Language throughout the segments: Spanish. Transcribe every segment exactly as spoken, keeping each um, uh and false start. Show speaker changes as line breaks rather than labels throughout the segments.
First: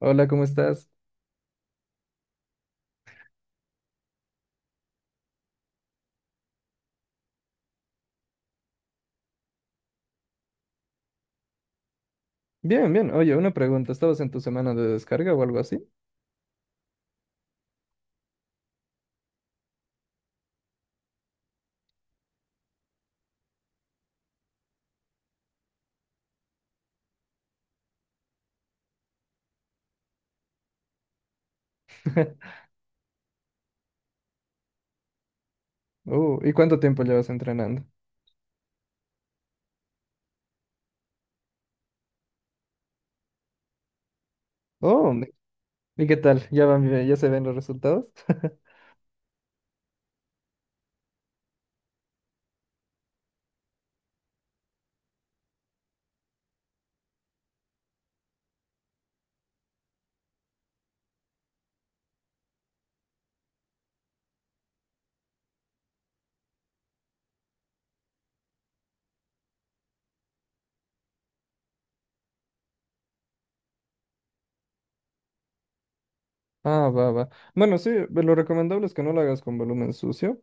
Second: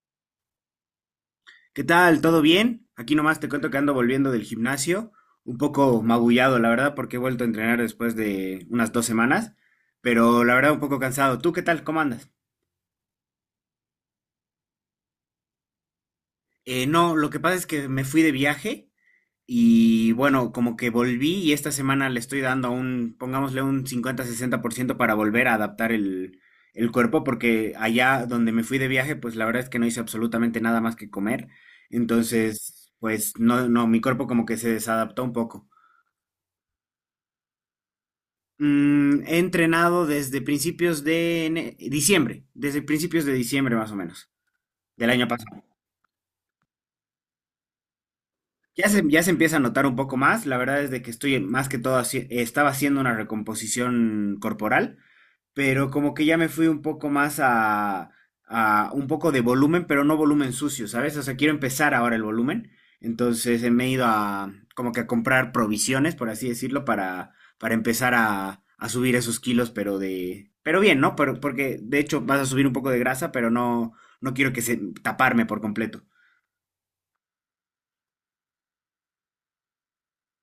Hola, ¿cómo estás?
¿Qué tal? ¿Todo bien? Aquí nomás te cuento que ando volviendo del gimnasio, un poco magullado, la verdad, porque he vuelto a entrenar después de unas dos semanas, pero la verdad un poco cansado. ¿Tú qué tal? ¿Cómo andas?
Bien, bien. Oye, una pregunta. ¿Estabas en tu semana de descarga o algo así?
Eh, no, lo que pasa es que me fui de viaje y bueno, como que volví y esta semana le estoy dando un, pongámosle un cincuenta sesenta por ciento para volver a adaptar el, el cuerpo, porque allá donde me fui de viaje, pues la verdad es que no hice absolutamente nada más que comer. Entonces, pues no, no, mi cuerpo como que se desadaptó un poco.
Uh, ¿y cuánto tiempo llevas entrenando?
Mm, he entrenado desde principios de ene- diciembre, desde principios de diciembre más o menos, del
Oh,
año pasado.
¿Y qué tal? ¿Ya van, bien? ¿Ya se ven los resultados?
Ya se, ya se empieza a notar un poco más, la verdad es de que estoy más que todo, haci- estaba haciendo una recomposición corporal, pero como que ya me fui un poco más a, a, un poco de volumen, pero no volumen sucio, ¿sabes? O sea, quiero empezar ahora el volumen, entonces eh, me he ido a como que a comprar provisiones, por así decirlo, para, para empezar a, a subir esos kilos, pero de, pero bien, ¿no? Pero, porque de hecho vas a subir un poco de grasa, pero no, no quiero que se taparme por completo.
Ah, va, va. Bueno, sí, lo recomendable es que no lo hagas con volumen sucio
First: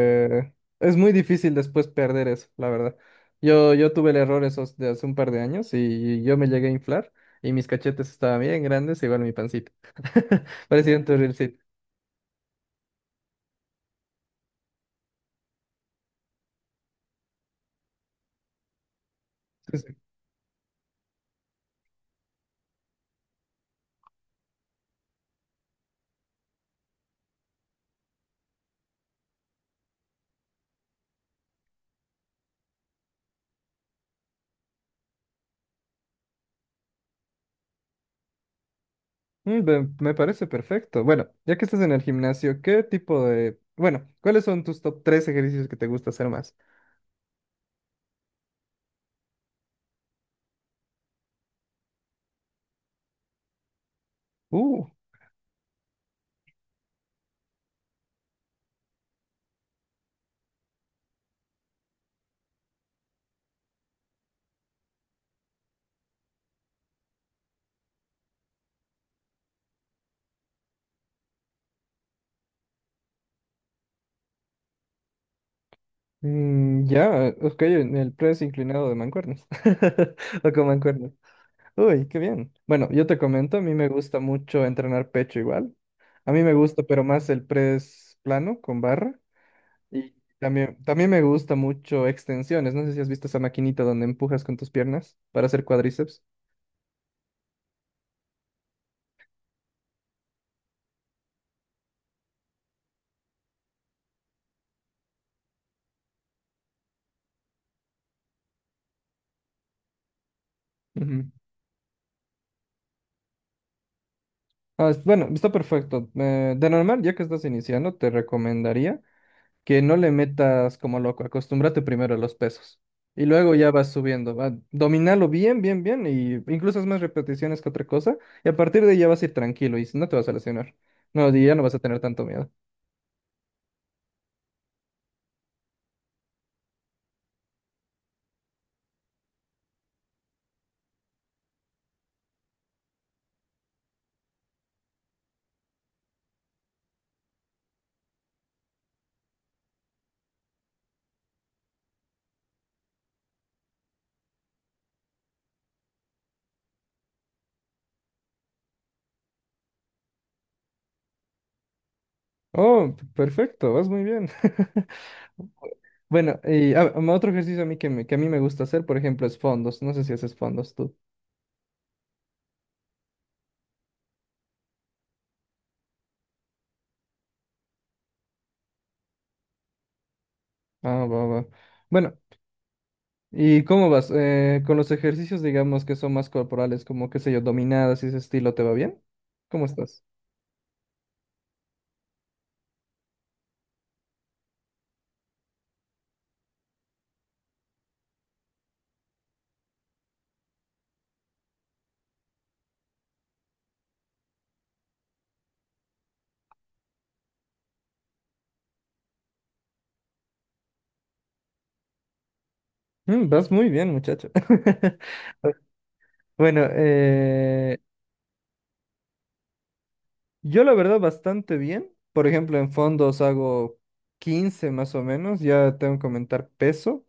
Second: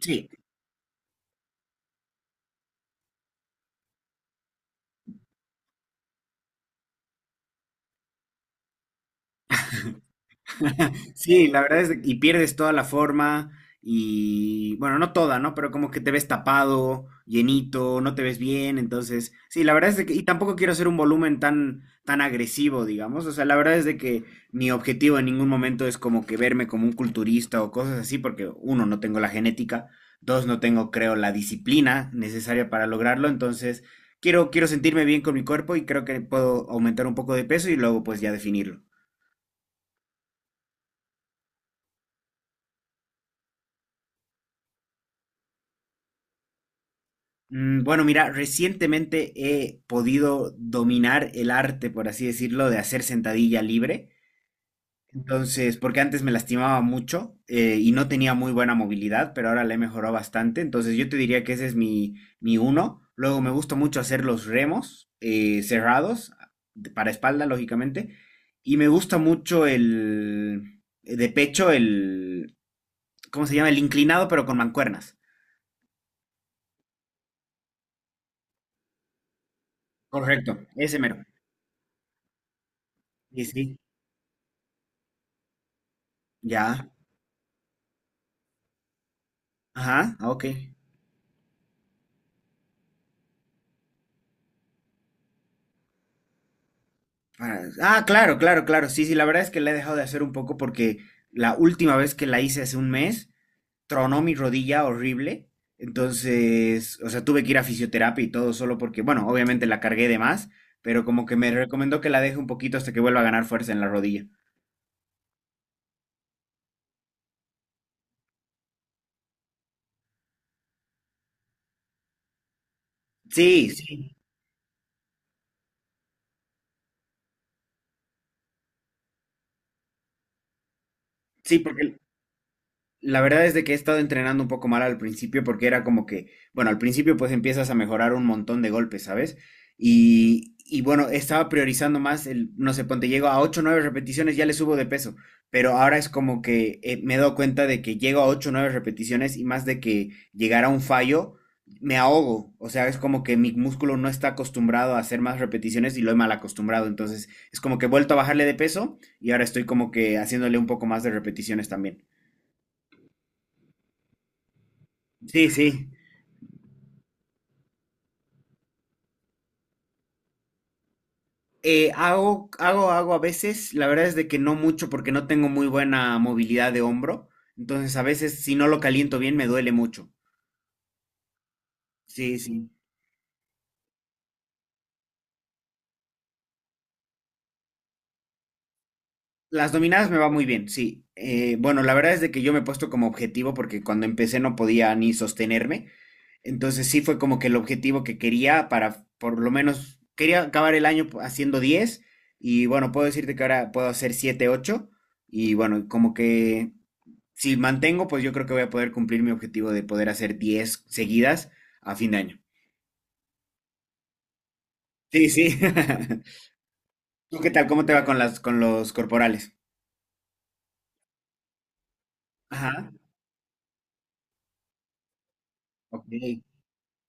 Sí,
es muy difícil después perder eso, la verdad. Yo, yo tuve el error esos de hace un par de años y yo me llegué a inflar y mis cachetes estaban bien grandes, igual mi pancita. Parecía un
sí,
turrilcito.
la verdad es que- y pierdes toda la forma y bueno, no toda, ¿no? Pero como que te ves tapado, llenito, no te ves bien, entonces, sí, la verdad es de que y tampoco quiero hacer un volumen tan tan agresivo, digamos, o sea, la verdad es de que mi objetivo en ningún momento es como que verme como un culturista o cosas así, porque uno, no tengo la genética, dos, no tengo, creo, la disciplina necesaria para lograrlo, entonces, quiero quiero sentirme bien con mi cuerpo y creo que puedo aumentar un poco de peso y luego pues ya definirlo.
Mm, ve- Me parece perfecto. Bueno, ya que estás en el gimnasio, ¿qué tipo de... Bueno, ¿cuáles son tus top tres ejercicios que te gusta hacer más?
Mm, Bueno, mira, recientemente he podido dominar el arte, por así decirlo, de hacer sentadilla libre.
Uh,
Entonces, porque antes me lastimaba mucho eh, y no tenía muy buena movilidad, pero ahora la he mejorado bastante. Entonces, yo te diría que ese es mi, mi uno. Luego, me gusta mucho hacer los remos eh, cerrados, de- para espalda, lógicamente. Y me gusta mucho el eh, de pecho, el, ¿cómo se llama? El inclinado, pero con mancuernas.
mm, ya, ok, en el press inclinado de mancuernas. O con
Correcto, ese
mancuernas.
mero.
Uy, qué bien. Bueno, yo te
Sí,
comento, a mí
sí.
me gusta mucho entrenar pecho igual. A mí me gusta,
Ya.
pero más el press plano con barra. Y
Ajá, ah, ok.
también, también me gusta mucho extensiones. No sé si has visto esa maquinita donde empujas con tus piernas para hacer cuádriceps.
Ah, ah, claro, claro, claro. Sí, sí, la verdad es que la he dejado de hacer un poco porque la última vez que la hice hace un mes, tronó mi rodilla horrible. Entonces, o sea, tuve que ir a fisioterapia y todo solo porque, bueno, obviamente la cargué de más, pero como que me recomendó que la deje un poquito hasta que vuelva a ganar fuerza en la rodilla.
Ah, es- bueno, está perfecto. Eh, de normal, ya que estás iniciando, te recomendaría que no le metas como loco. Acostúmbrate primero a los pesos. Y luego ya
Sí,
vas
sí,
subiendo. Va, dominalo bien, bien, bien. Y incluso es más repeticiones que otra cosa. Y a partir de ahí ya vas a ir tranquilo y no te vas a lesionar. No, y ya
sí,
no vas a
porque
tener tanto miedo.
la verdad es de que he estado entrenando un poco mal al principio porque era como que, bueno, al principio pues empiezas a mejorar un montón de golpes, ¿sabes? Y, y bueno, estaba priorizando más el, no sé, ponte, llego a ocho o nueve repeticiones, ya le subo de peso, pero ahora es como que eh, me he dado cuenta de que llego a ocho o nueve repeticiones y más de que llegar a un fallo, me ahogo, o sea, es como que mi músculo no está acostumbrado a hacer más repeticiones y lo he mal acostumbrado, entonces es como que he vuelto a bajarle de peso y ahora estoy como que haciéndole un poco más de repeticiones también.
Oh, p- perfecto, vas muy bien.
Sí, sí.
Bueno, y ah, um, otro ejercicio a mí que, me- que a mí me gusta hacer, por ejemplo, es fondos. No sé si haces fondos tú.
Eh, hago, hago, hago a veces, la verdad es de que no mucho porque no tengo muy buena movilidad de hombro, entonces a veces si no lo caliento bien me duele mucho.
Ah, va, va. Bueno,
Sí, sí.
¿y cómo vas? Eh, con los ejercicios, digamos, que son más corporales, como, qué sé yo, dominadas y ese estilo, ¿te va bien? ¿Cómo
Las
estás?
dominadas me va muy bien, sí. Eh, bueno, la verdad es de que yo me he puesto como objetivo porque cuando empecé no podía ni sostenerme, entonces sí fue como que el objetivo que quería para, por lo menos, quería acabar el año haciendo diez y bueno, puedo decirte que ahora puedo hacer siete ocho y bueno, como que si mantengo, pues yo creo que voy a poder cumplir mi objetivo de poder hacer diez seguidas a fin de año.
Mm, vas muy bien, muchacho.
Sí, sí.
Bueno,
¿Tú qué tal?
eh,
¿Cómo te va con las, con los corporales?
yo la verdad bastante bien. Por ejemplo, en
Ajá.
fondos hago quince más o menos, ya tengo que
Ok.
comentar peso.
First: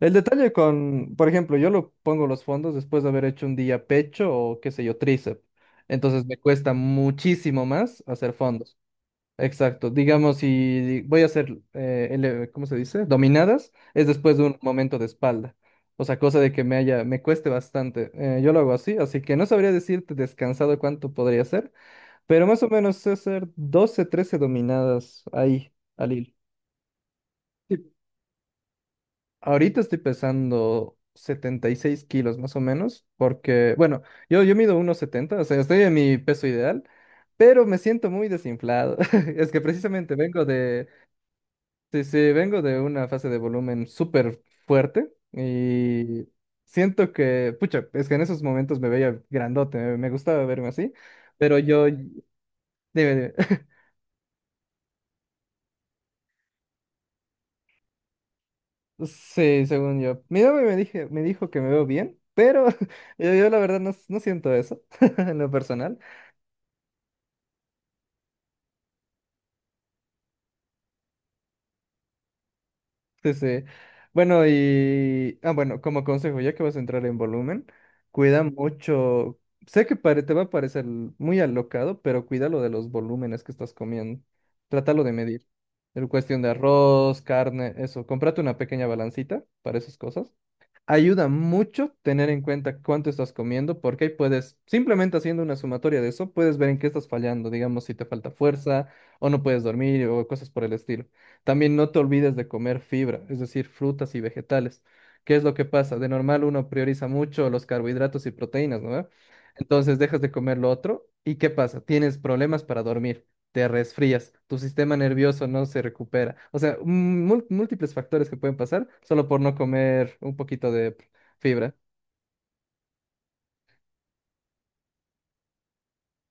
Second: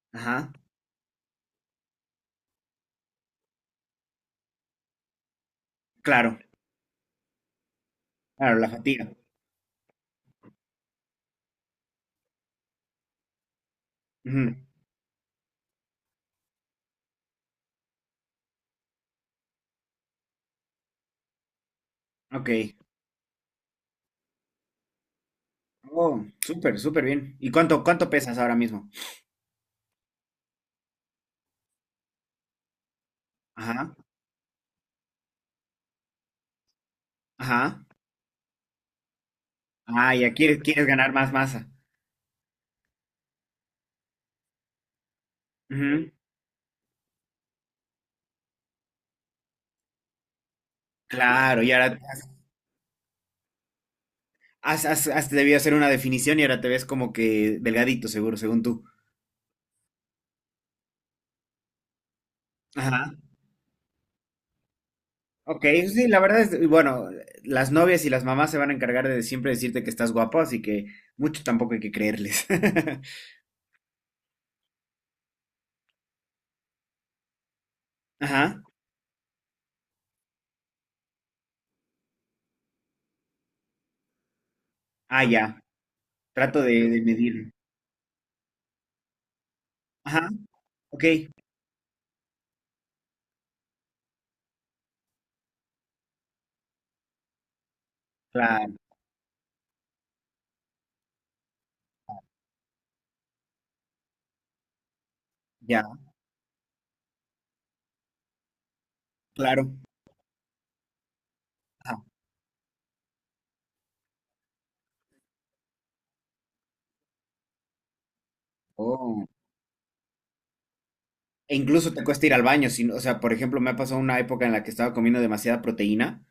El
Ajá.
detalle con, por ejemplo, yo lo pongo los fondos después de haber hecho un día pecho o qué sé yo, tríceps. Entonces me
Claro,
cuesta muchísimo más hacer
claro, la
fondos.
fatiga.
Exacto, digamos, si voy a hacer, eh, ele- ¿cómo se dice? Dominadas, es después de
Ujú.
un momento de espalda. O sea, cosa de que me haya, me cueste bastante. Eh, yo lo hago así, así que no sabría decirte descansado cuánto podría ser, pero
Ok.
más o menos sé hacer doce, trece dominadas ahí, al
Oh,
hilo.
súper, súper bien. ¿Y
Sí.
cuánto, cuánto pesas ahora mismo?
Ahorita estoy pesando setenta y seis kilos más o menos, porque,
Ajá.
bueno, yo, yo mido uno setenta, o sea, estoy en mi peso ideal, pero me
Ajá.
siento muy desinflado. Es que
Ah,
precisamente
ya
vengo
quieres, quieres
de.
ganar más masa.
Sí, sí, vengo de una fase de volumen súper fuerte
Ujú.
y siento que, pucha, es que en esos momentos me veía grandote, me, me gustaba verme así, pero
Claro, y
yo,
ahora
dime, dime.
has, has, has debido hacer una definición y ahora te ves como que delgadito, seguro, según tú.
Sí, según yo. Mi novia me dije, me dijo que me veo bien, pero
Ajá.
yo, yo la verdad no, no siento eso en lo
Ok,
personal.
sí, la verdad es, bueno, las novias y las mamás se van a encargar de siempre decirte que estás guapo, así que mucho tampoco hay que creerles.
Sí, sí. Bueno, y... Ah, bueno, como consejo, ya que vas a entrar en volumen, cuida
Ajá,
mucho... Sé que pare- te va a parecer muy alocado, pero cuida lo de los volúmenes que estás comiendo. Trátalo de
ah,
medir.
ya,
En cuestión de
trato de, de
arroz,
medir.
carne, eso. Cómprate una pequeña balancita para esas
Ajá,
cosas.
ok,
Ayuda mucho tener en cuenta cuánto estás comiendo, porque ahí puedes, simplemente haciendo una sumatoria de eso, puedes ver en qué estás fallando, digamos, si te falta
claro,
fuerza o no puedes dormir o cosas por el estilo. También no te olvides de comer fibra, es decir, frutas y vegetales. ¿Qué es lo que
ya,
pasa? De normal uno prioriza mucho los carbohidratos y proteínas, ¿no?
claro.
Entonces dejas de comer lo otro y ¿qué pasa?
Ajá.
Tienes problemas para dormir, te resfrías, tu sistema nervioso no se recupera. O sea, mú- múltiples factores que pueden pasar
Oh.
solo por no comer un poquito de
E
fibra.
incluso te cuesta ir al baño, si no- o sea, por ejemplo, me ha pasado una época en la que estaba comiendo demasiada proteína,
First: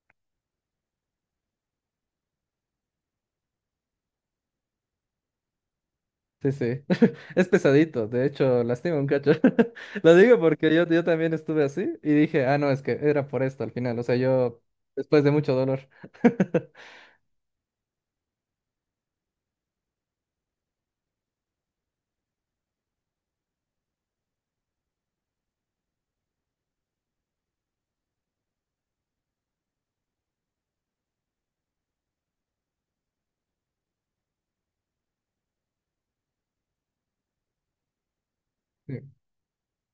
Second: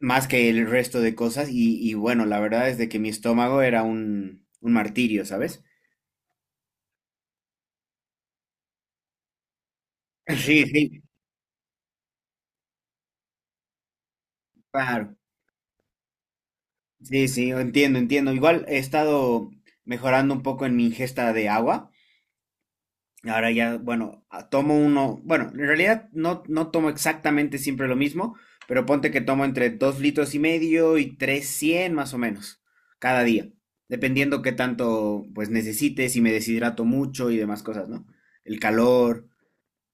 más que el resto de cosas, y, y bueno, la verdad es de que mi estómago era un, un martirio, ¿sabes?
Sí, sí. Es pesadito, de hecho, lastima un cacho. Lo digo
Sí,
porque yo,
sí,
yo también estuve así y dije, ah, no, es que era por esto al final. O sea, yo,
claro.
después de mucho dolor.
Sí, sí, entiendo, entiendo. Igual he estado mejorando un poco en mi ingesta de agua. Ahora ya, bueno, a- tomo uno, bueno, en realidad no, no tomo exactamente siempre lo mismo, pero ponte que tomo entre dos litros y medio y trescientos más o menos cada día, dependiendo qué tanto pues necesites, si me deshidrato mucho y demás cosas, ¿no? El
Sí.
calor.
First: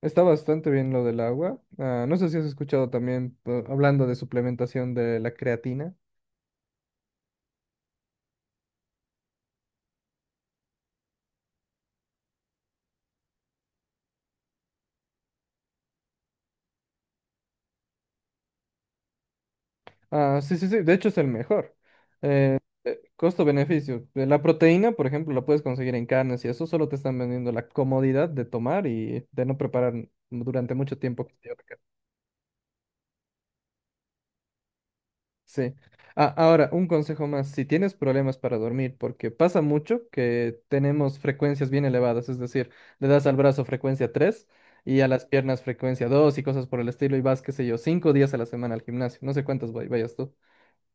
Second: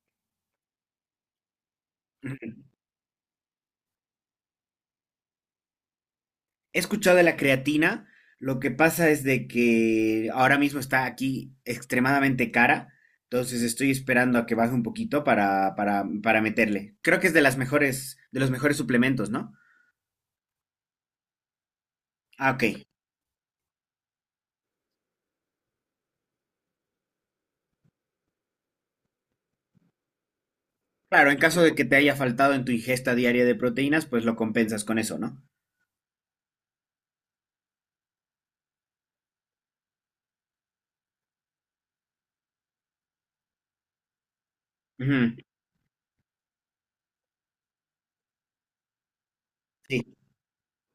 Está bastante bien lo del agua. Ah, no sé si has escuchado también eh, hablando de suplementación de la creatina.
He escuchado de la creatina, lo que pasa es de que ahora mismo está aquí extremadamente cara, entonces estoy esperando a que baje un poquito para, para, para meterle. Creo que es de las mejores, de los mejores suplementos, ¿no?
Ah, sí, sí, sí, de hecho es el mejor.
Ah,
Eh,
ok.
eh, costo-beneficio. Eh, La proteína, por ejemplo, la puedes conseguir en carnes y eso solo te están vendiendo la comodidad de tomar y de no preparar durante mucho tiempo.
Claro,
Que
en
te
caso de
ahorca.
que te haya faltado en tu ingesta diaria de proteínas, pues lo compensas con eso, ¿no?
Sí. Ah, ahora, un consejo más, si tienes problemas para dormir, porque pasa mucho que tenemos frecuencias bien elevadas, es decir, le das al brazo frecuencia tres y a las
Ujú.
piernas frecuencia dos y cosas por el estilo y vas, qué sé yo, cinco días a la semana al gimnasio, no sé cuántos vay-
Sí,
vayas tú.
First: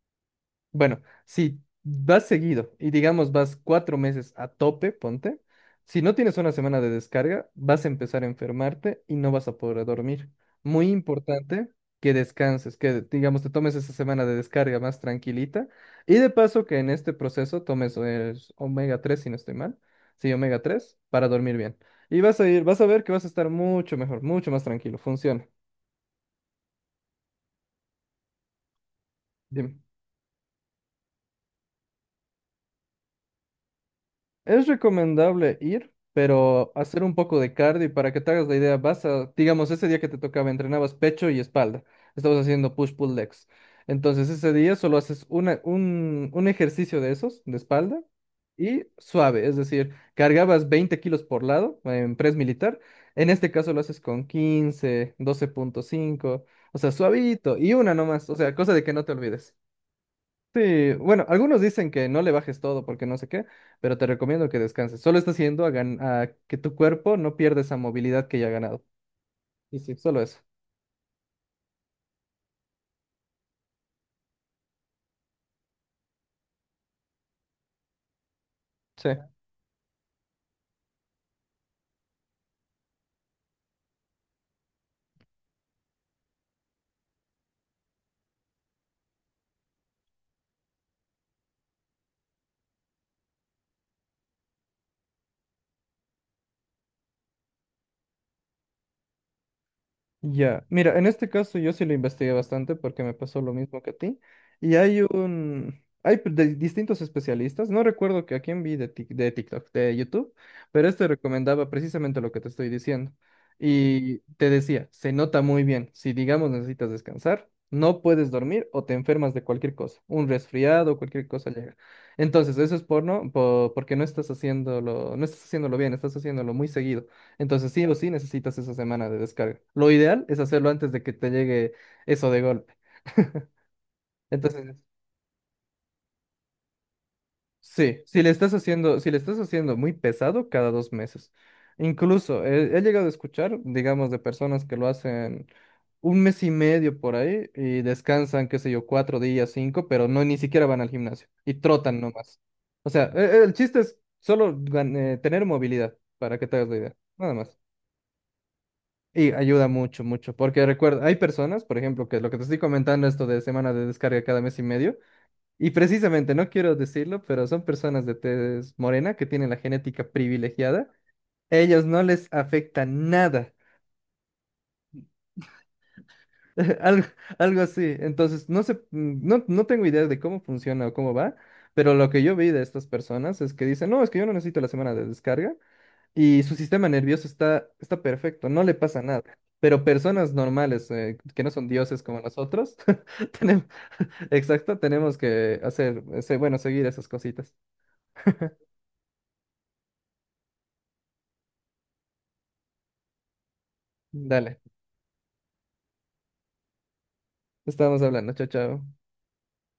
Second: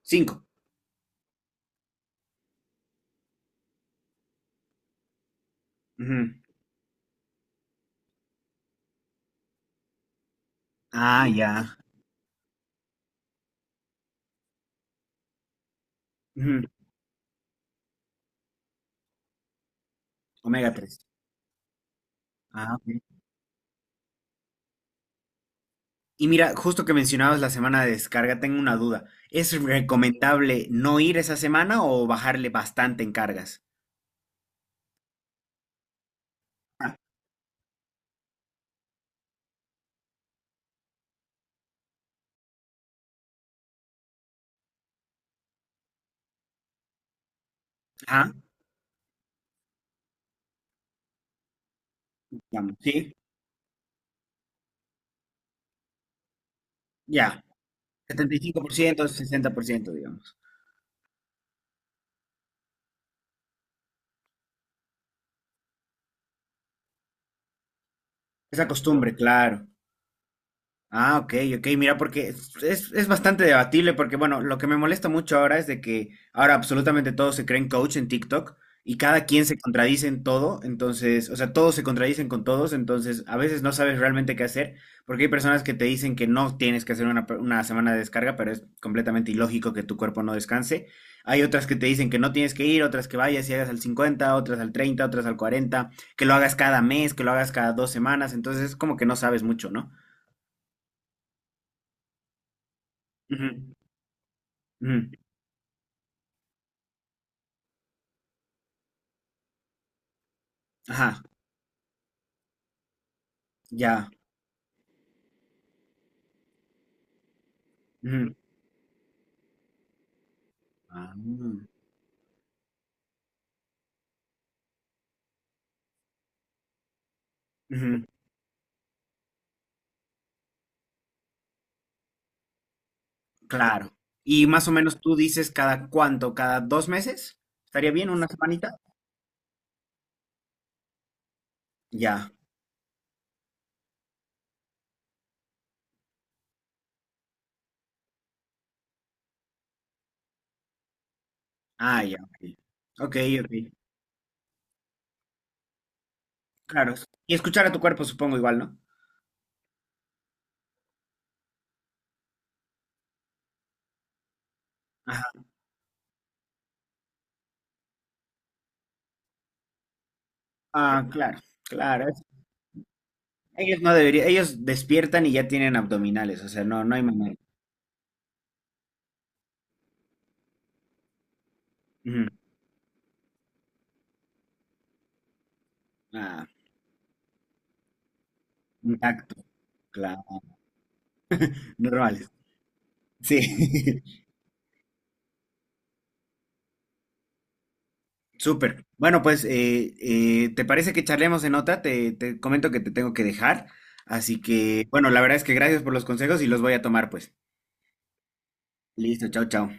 cinco.
Bueno, si vas seguido y digamos vas cuatro meses a tope, ponte, si no
Ujú.
tienes una semana de descarga, vas a empezar a enfermarte y no vas a poder dormir. Muy
Ah,
importante
ya.
que descanses, que digamos te tomes esa semana de descarga más tranquilita y de
Ujú.
paso que en este proceso tomes el omega tres, si no estoy mal, sí, omega
Omega
tres
tres.
para dormir bien. Y vas a ir, vas a ver que vas a estar mucho mejor, mucho más tranquilo, funciona.
Y mira, justo que mencionabas la semana de descarga, tengo una duda. ¿Es
Dime.
recomendable no ir esa semana o bajarle bastante en cargas?
Es recomendable ir, pero
Ah,
hacer un poco de cardio y para que te hagas la idea, vas a, digamos, ese día que te tocaba, entrenabas pecho y espalda. Estabas haciendo push-pull legs. Entonces ese día solo haces una, un, un ejercicio de esos, de espalda,
ajá,
y suave, es decir, cargabas veinte kilos por lado en press
digamos,
militar.
sí,
En este caso lo haces con quince, doce punto cinco, o sea,
ya.
suavito, y una nomás,
Setenta
o
y
sea,
cinco por
cosa de que no
ciento,
te
sesenta
olvides.
por ciento, digamos.
Sí, bueno, algunos dicen que no le bajes todo porque no sé qué, pero te recomiendo que descanses. Solo está haciendo a, gan- a que tu cuerpo no pierda esa movilidad que ya ha
Esa
ganado.
costumbre, claro.
Y sí, solo eso.
Ah, ok, ok, mira, porque es, es- es bastante debatible, porque bueno, lo que me molesta mucho ahora es de que ahora absolutamente todos se creen coach en TikTok y
Sí.
cada quien se contradice en todo, entonces, o sea, todos se contradicen con todos, entonces a veces no sabes realmente qué hacer, porque hay personas que te dicen que no tienes que hacer una, pe- una semana de descarga, pero es completamente ilógico que tu cuerpo no descanse. Hay otras que te dicen que no tienes que ir, otras que vayas y hagas al cincuenta, otras al treinta, otras al cuarenta, que lo hagas cada mes, que lo hagas cada dos semanas, entonces es como que no sabes mucho, ¿no?
Ya, mira, en este caso yo sí lo investigué bastante porque me pasó lo
Ujú.
mismo que a ti. Y hay
Ujú,
un, hay pr- de- distintos especialistas, no recuerdo que a quién vi de, Tik- de TikTok, de YouTube, pero este
ajá,
recomendaba precisamente lo que te estoy diciendo.
ya.
Y te decía, se nota muy bien, si digamos necesitas descansar, no puedes
Ujú.
dormir o te enfermas de cualquier cosa, un resfriado,
Ah,
cualquier cosa
mm,
llega. Entonces, eso es por no, po- porque no estás haciéndolo, no estás haciéndolo bien, estás haciéndolo muy seguido. Entonces sí o
ujú,
sí necesitas esa semana de descarga. Lo ideal es hacerlo antes de que te llegue eso de golpe.
claro. Y más o
Entonces,
menos tú dices cada cuánto, cada dos meses. ¿Estaría
sí,
bien
si
una
le estás
semanita?
haciendo, si le estás haciendo muy pesado cada dos meses.
Ya.
Incluso he, he llegado a escuchar, digamos, de personas que lo hacen un mes y medio por ahí y descansan, qué sé yo, cuatro días, cinco, pero no ni siquiera van al gimnasio y trotan
Ah, ya.
nomás.
Ok,
O sea,
ok,
e- el,
ok,
chiste es solo gan- eh, tener movilidad para que te hagas la idea,
claro.
nada
Y
más.
escuchar a tu cuerpo, supongo igual, ¿no?
Y ayuda mucho, mucho, porque recuerda, hay personas, por ejemplo, que lo que te estoy comentando, esto de semana de descarga cada mes y medio,
Ajá.
y precisamente, no quiero decirlo, pero son personas de tez morena que tienen la genética privilegiada,
Ah, claro,
ellos no
claro. es-
les afecta nada,
Ellos no deberían, ellos despiertan y ya tienen abdominales, o sea, no, no hay
algo,
manera.
algo así, entonces no sé, mm, no, no tengo idea de cómo funciona o cómo va, pero lo que
Ujú.
yo vi de estas personas es que dicen, no, es que yo no necesito la semana de descarga, y
Ah,
su sistema nervioso está, está perfecto, no le pasa nada.
intacto,
Pero personas
claro.
normales, eh, que no son dioses como
Normales.
nosotros,
Sí.
tenemos, exacto, tenemos que hacer, ese- bueno, seguir esas cositas.
Súper. Bueno, pues, eh, eh, ¿te parece que charlemos en otra? Te, te comento que te tengo que dejar. Así
Dale,
que, bueno, la verdad es que gracias por los consejos y los voy a tomar, pues.
estamos hablando, chao, chao.
Listo, chao, chao.